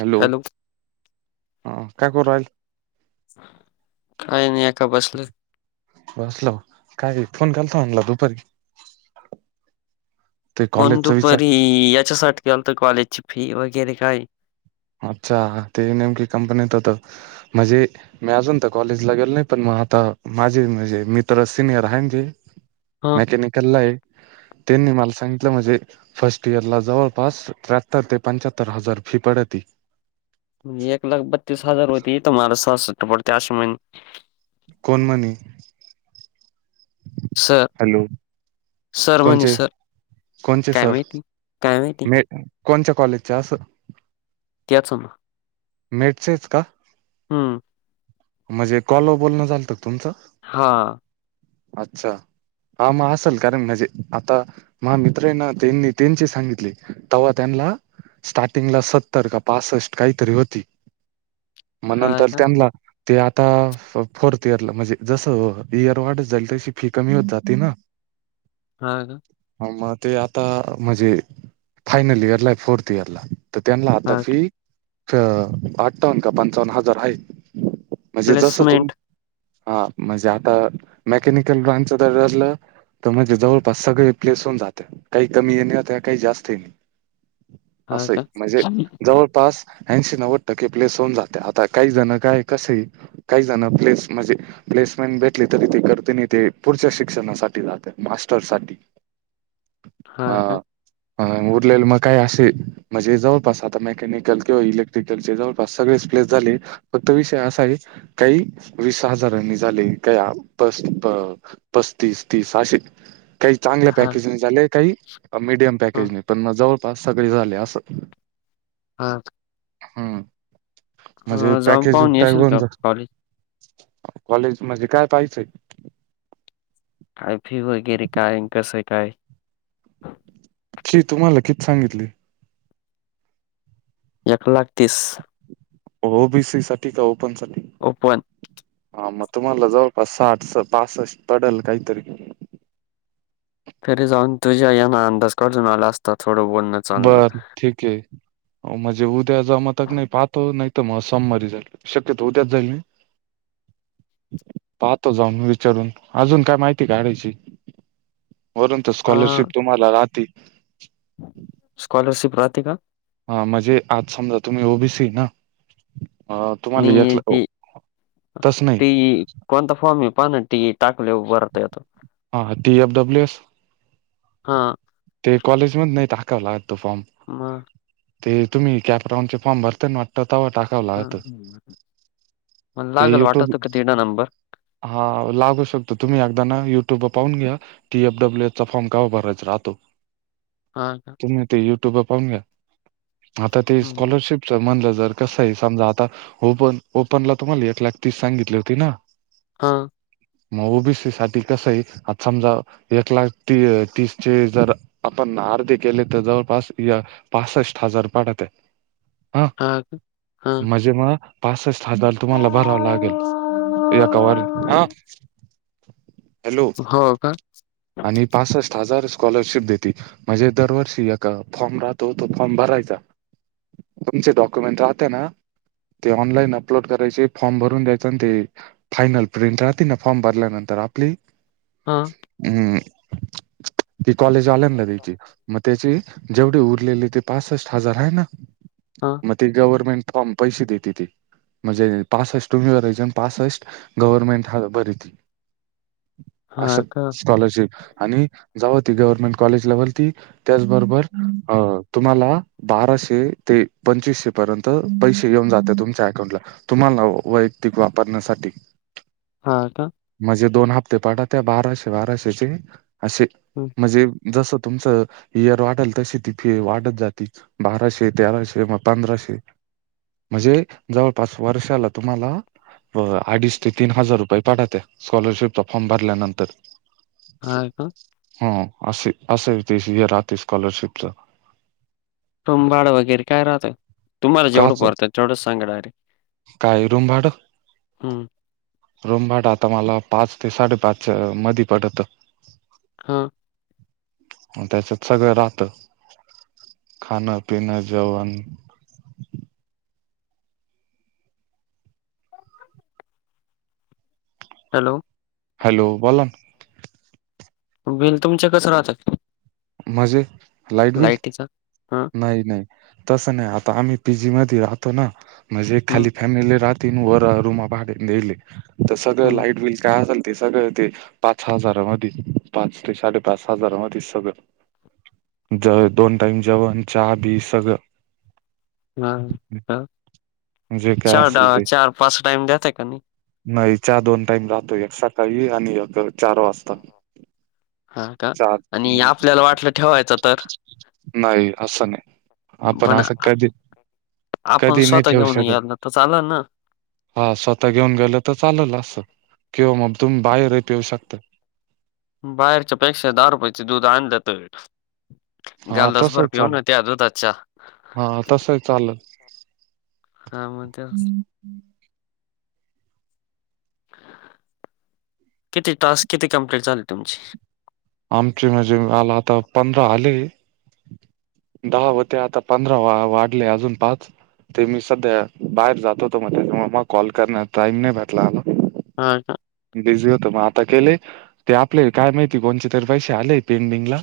Hello! हा काय करू राहिली? काय नाही ह का बसलोय बसल काय फोन कान लावला दुपारी. [inaudible] फोन कॉलेजचा विचार दुपारी याच्यासाठीलत कॉलेजची फी वगैरे काय अच्छा ते नेमकी कंपनीत होत म्हणजे, मी अजून तर कॉलेजला गेल नाही पण मग आता माझी म्हणजे मित्र सिनियर आहे जी. हा मेकॅनिकलला आहे त्यांनी मला सांगितलं म्हणजे, फर्स्ट इयर ला जवळपास त्र्याहत्तर ते पंच्याहत्तर हजार फी पडती. म्हण एक लाख बत्तीस हजार होती तुम्हाला सहासष्ट पडते असशी म्हहि. कोण म्हणलं. सर. हॅलो! सर म्हणे कोणचे सर काय मि काय मि‌. कोणच्या्या कॉलेजच्या असं. त्याचं मेटचेच का? हम्म! म्हणजे कॉलो बोलणं झालत तुमचं? हां. अच्छा हा मग असल कारण म्हजे आता. मा मित्र आहे ना त्यांनी त्यांची सांगितली तव्हा त्यांना स्टार्टिंगला सत्तर का पासष्ट काहीतरी होती मग हा नंतर का त्यांना ते आता फोर्थ इयरला म्हणजे जसं इयर वाढत जाली तशी फी कमी होत जाते ना. हं. हो का. ह मग ते आता म्हणजे फायनल इयर ला आहे फोर्थ इयर ला तर त्यांला आता हा का फी अ अठ्ठावन्न का पंचावन्न हजार आहे म्हणजे जस तु प्लेसमेंट हा म्हणजे आता मेकॅनिकल ब्रांचच तर रलं तर म्हणजे जवळपास सगळे प्लेस होऊन जाते काही कमी येणेता काही जास्त येणे हा असं का म्हणजे जवळपास हशी न वाटत की प्लेस होऊन जाते आता काही जण काय कस काही जण प्लेस म्हणजे प्लेसमेंट भेटली तरी ते करते आणि ते पुढच्या शिक्षणासाठी जात मास्टर् साठी. हा. अ उरलेल मग काय असे म्हणजे जवळपास आता मेकॅनिकल किंवा इलेक्ट्रिकल चे जवळपास सगळे प्लेस झाले फक्त विषय असा आहे काही वीस हजारांनी झाले का? पस्तीस तीस अशे. काही चांगल्या हा पॅकेजने झाले काही मीडियम ह पॅकेजने पण मग जवळपास सगळे झाले असं. हा. हम् म्हणजे जाऊन पॅकेज पाहून काय येशील का बनतो. कॉलेज कॉलेज म्हणजे काय पाहिजंय. काय फी वगैरे काय कसं काय. फी तुम्हाला किती सांगितली? एक लाख तीस. ओबीसी साठी का ओपन साठी? ओपन. हा मग तुम्हाला जवळपास साठ स पासष्ट पडेल काहीतरी तरी जाऊन तुझ्या यांना अंदाज कजून आला असता थोडं बोलण्यात. बर ठीक आहे म्हणजे उद्या जमा तक नाही पाहतो नाही उत्तम सोमवारी झाली शक्यत होत्याच झाली नाही. पाहतो जाऊन विचारून अजून काय माहिती काढायची. वरून तर अ, स्कॉलरशिप तुम्हाला राहाती. स्कॉलरशिप राहते का? हा म्हणजे आज समजा तुम्ही ओबीसी ना. तुम्हाला एक नए ते तस नाही ती कोणता फॉर्म मी पान टी टाकले भरता येतो. हा डी एफ डब्ल्यू एस हा. ते कॉलेजमध्ये करण्यासाठी जमध्ये नाही कावं लागत तो फॉर्म हा. ते तुम्ही कॅपराउन फॉम भर ना वाटत ते्हा टाक ह मला ते लागल युट्यूब वाटअपप तेडा नंबर हा लागू शकतो तुम्ही अदा ना युट्युब व पाहून घ्या. टीएफडब्ल्यूए चा फॉर्म का भरायच राहो. हा हा. तुम्ही ते युट्यूबर पाहून घ्या आता ते हं. स्कॉलरशिपच म्हणलं जर कसं आहे समजा आता ओपन ओपनला तुम्हाला एक लाख तीस सांगितली होती ना? हां, मग ओबीसी साठी कसं आहे आज समजा एक लाख ती तीस चे जर आपण आरधी केले तर जवळपास या पासष्ट हजार पडत्यात. हा हा [unintelligible] हा मजे मग पासष्ट हजार तुम्हाला भराव लागेल ऐकावर हा हॅलो हो का? आणि पास हजार स्कॉलरशिप देत ती म्हणजे दरवर्षी ए फॉर्म राहतो तो फॉर्म भरायचा. तुमचे डॉक्युमेंट राहते ना. ते ऑनलाईन अपलोड करायचे फॉर्म भरून द्यायचं आणि ते. फायनल प्रिंट राहातेना फॉर्म भरल्यानंतर आपली. हा. हम् ती कॉलेज आल्या ना त्याची मग त्याची. जेवढे उरलेले ते पासष्ट हजार आहे ना हा. मग ते गवर्नमेंट फॉर्म पैसे देती ती. म्हणजे पासषष्ट विव्हरेजन पासष्ट गव्हर्मेंट हा बरिती. असं हां का? स्कॉलरशिप आणि जेव्हती गव्हर्मेंट कॉलेज [inaudible] त्याचबरोबर अ तुम्हाला बाराशे ते पंचवीसशे पर्यंत पैसे येऊन जाते तुमच्या अकाउंटला. तुम्हाला वैयक्तिक वापरण्यासाठी. हा का? म्हणजे दोन हप्ते पडात्या बाराशे बाराशेचे असे. हं, म्हणजे जसं तुमचं ईयर वाढल तशी ती फी वाढत जाती. बाराशे तेराशे मग पंधराशे. म्हणजे जवळपास वर्षाला तुम्हाला अडीच ते तीन हजार रुपये पाठते स्कॉलरशिपचा फॉर्म भरल्यानंतर. हाय का? ह असे असे [unintelligible] राहते स्कॉलरशिपचा. टुंबाड वगैरे काय राहत? तुम्हाला जेवढं काच पडतं तेवढं सांगणा डायरेक्ट. काय हम्म. रोम भाड आता मला पाच ते साडेपाच मध्ये पडत. हा. म त्याच्यात सगळं राहत खाणं पिणं जेवण. हॅलो. हॅलो बोलना. बिल तुमच्या कं राहत मजे लाईट बिल, लाईटीचं? हां, नाही नाही. तस नाही आता आम्ही पीजी म राहतो ना म्हणजे हं, खाली फॅमिले रातीन वर रूमा भागले तर सगळं हं. लाईट बिल का. ते सगळं ते पाच हजारामध्ये पाच ते साडेपाच हजारामध्ये सगळं. ज दोन टाईम जेवण चहा बी सगळं. हा हा जे काय चार डा असेल ते पाच टाइम देते का नाही. नाही चहा दोन टाईम राहतो एक सकाळी आणि एक चार वाजता. हा का चार आणि आपल्याला वाटलं ठेवायचं तर. नाही असं नाही आपण पण असं आ कधी. आपण कधी नाही स्वतः ठेवू घेऊन याय शकत ना तर चालं ना. हा स्वतः घेऊन गेलं तर चालल असं किंवा मग तुम्ही बाहेरही पेऊ शकता. बाहेरच्या पेक्षा दहा रुपयाचे दूध आण दात वेट. हा गलभर तसही पिऊ चाल ना त्या दुधाचा चहा. हा तसं चाललय. हा म तेच. किती टास्क किती कमप्लीट झाली तुमची. आमचे म्हणजे आला आता पंधरा आले. दहा होते आता पंधरा वा वाढले अजून पाच. ते मी सध्या बाहेर जातो होतो म मग कॉल करण्या टाईम नाही भेटला मला. होय का. बिझी होत मग आता केलेय ते आपले काय माहिती कोणचे तरी पैसे आले पेंडिंगला.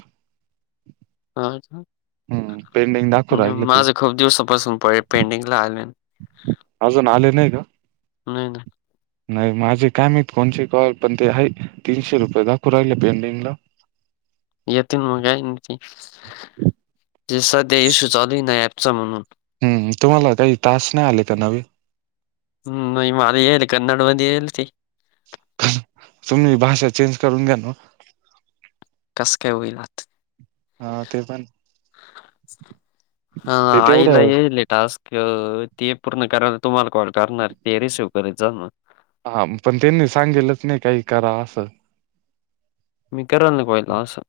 हा का, हम्म पेंडिंग दा ''--'' माझं खूप दिवसापासून प पेंटिंग ला आले. अजून आले नाही का. नाही ना, नाही माझे कायमत कोणची कल पण ते हा तीनशे रुपये दखू राहिले पेंडिंगला. येतील मग काय ते ते सध्या इश्यू चालू आहे ना ऍपचा म्हणून. हम्म तुम्हाला काही टास्क नाही आले का नवे. हम्म माझ हेल कनड मध्ये हलती. तुम्ही भाषा चेंज करून घ्या ना. कस काय होईल आत. हा ते पण हा ते आईला तेवढं येले टास्क. क ते पूर्ण करायला तुम्हाला कॉल करणार ते रिसीव करीत जा ना. हा पण त्यांनी सांगितलंच नाही काही करा असं. मी करल ना कॉइल असं.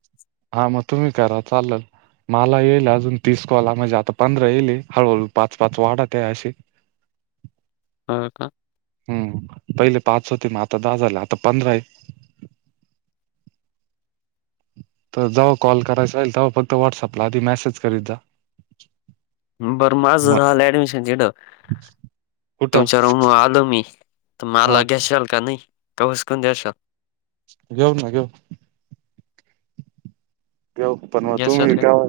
हा मग तुम्ही करा चालल. मला येईल अजून तीस कॉला म्हणजे आता पंधरा येईल हळूहळू पाच पाच वाढत आहे असे. [inaudible] हो का. हम् पहिले पाच होते मग आता दहा झाले आता पंधरा आहे. तर जव्हा कॉल करायचा होईल तेव्हा फक्त व्हॉट्सअपला आधी मेसेज करीत जा. बरं माझं मग झालं ऍडमिशन तिड. कुठं तुमच्या रूम आलो मी तर हा माला घ्याशल का नाही वसकून द्याशल. घेऊ ना घेऊ. घेऊ पण मग घेशाल तुम्ही का? ठेवाव.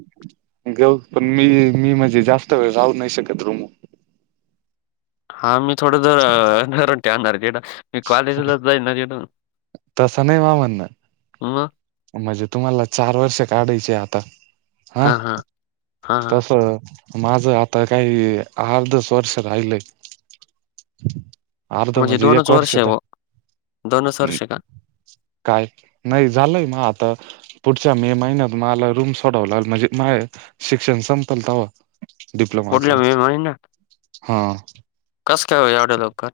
घेऊ पण मी मी म्हणजे जास्त वेळ राहू नाही शकत रुम वर. हा मी थोडं जरर ठवणार जरा. मी कॉलेजला जाईणार ये न तसं नाही मा म्हणणं मग. म्हणजे तुम्हाला चार वर्ष काढायचे आता हा हां हां. हां हां. तस माझं आता काही अर्धच वर्ष राहिलंय. [inaudible] अर्ध म्हणजे म्हणज एक दोनच वर्ष वर्षे आहे धर बुवा. दोनच हम्म. वर्ष का? काय? नाही झालंय मग आता. पुढच्या मे महिन्यात मला रूम सोडव म्हणजे माय शिक्षण संपल तवा. डिप्लोमाच पुढल्या मे हा. कस काय एवढ्या लवकर?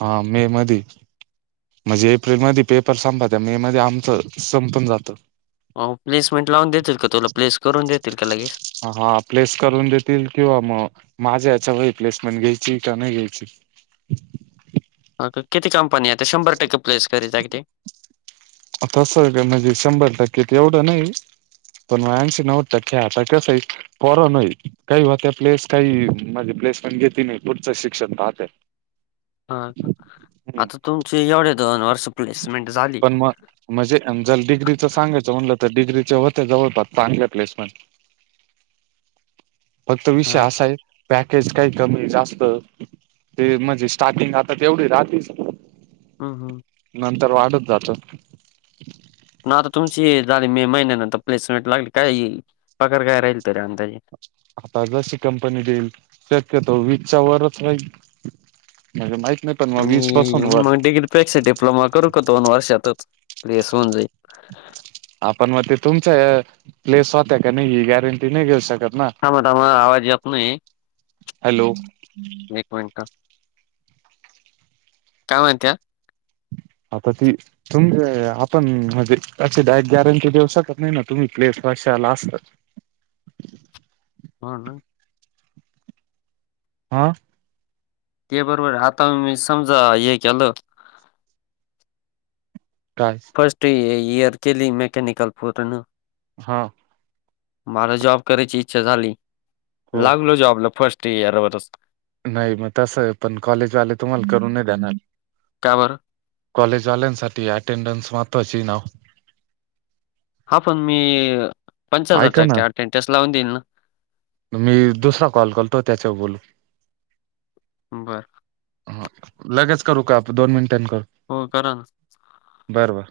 हा मे मध्ये म्हणजे एप्रिलमध्ये पेपर संपत्या मे मध्ये आमचं संपुन जात. हो प्लेसमेंट लावून देतील का तुला प्लेस करून देतील का लगेच? हा प्लेस करून देतील किंवा मग माझ्या याच्या व प्लेसमेंट घ्यायची का नाही घ्यायची. आता किती कंपनी आहे शंभर टक्के प्लेस करीत आहे ते? आता सध्या का म्हणजे शंभर टक्के ते एवढं नाही. पण आशी नऊद टक्के आता कस आहे पोरांवर होईल काही हो त्या प्लेस काही म्हणजे प्लेस पण घेतती नाही पुढचं शिक्षण पाहत [inaudible] हा का आता तुमचे एवढ्या दोन वर्षांत पण मग. म्हणजे जर डिग्रीचं सांगायचं म्हटलं तर डिग्रीचे होते जवळपास चांगे प्लेसमेंट फक्त विषय हां का? असा आहे पॅकेज काही कमी जास्त. ते म्हणजे स्टार्टिंग आता तेवढी राहातीच. हम्म, हम्म. नंतर वाढत जात. ना आता तुमची झाली मे महिन्यानंतर प्लेसमेंट लागली काय पगार काय राहील तरी अंदाजे? आता जशी कंपनी देईल शक्यतो वीस च्या वरच राहील. म्हणजे माहित नाही पण मग वीस पासून वर. पेक्षा डिप्लोमा करू का दोन वर्षातच प्लीएस होऊन जाईल. आपण मग ते तुमचा प्लेस होता का नाही ही गॅरंटी नाही घेऊ शकत ना. थांबा, थांबा आवाज येत नाही हॅलो एक मिनट काय म्हणत्यात? आता ती तुम आपण म्हणजे अशी डायरेक्ट गॅरंटी देऊ शकत नाही ना तुम्ही प्लेस वर्षाला अस. हा ना. हा... ते बरोबर आहे आता मी समजा हे केलं काय? फर्स्ट इयर केली मेकॅनिकल पूर्ण. हा.. मला जॉब करायची इच्छा झाली हो लागलो जॉबला फस्ट इअर वरच नाही मग तसं पण कॉलेजवाले तुम्हाला करून नाही देणार. का बरं? कॉलेजवाल्यांसाठी अटेंडन्स महत्त्वाची आहे नाव? हा पण मी पंच्याहत्तर ऐका ना टक्के अटेंडन्स लावून देईन ना. मी दुसरा कॉल करतो त्याच्यावर बोलु. बरं. हा लगेच करू का आप दोन मिनिटान करू? हो करा. बरं बरं.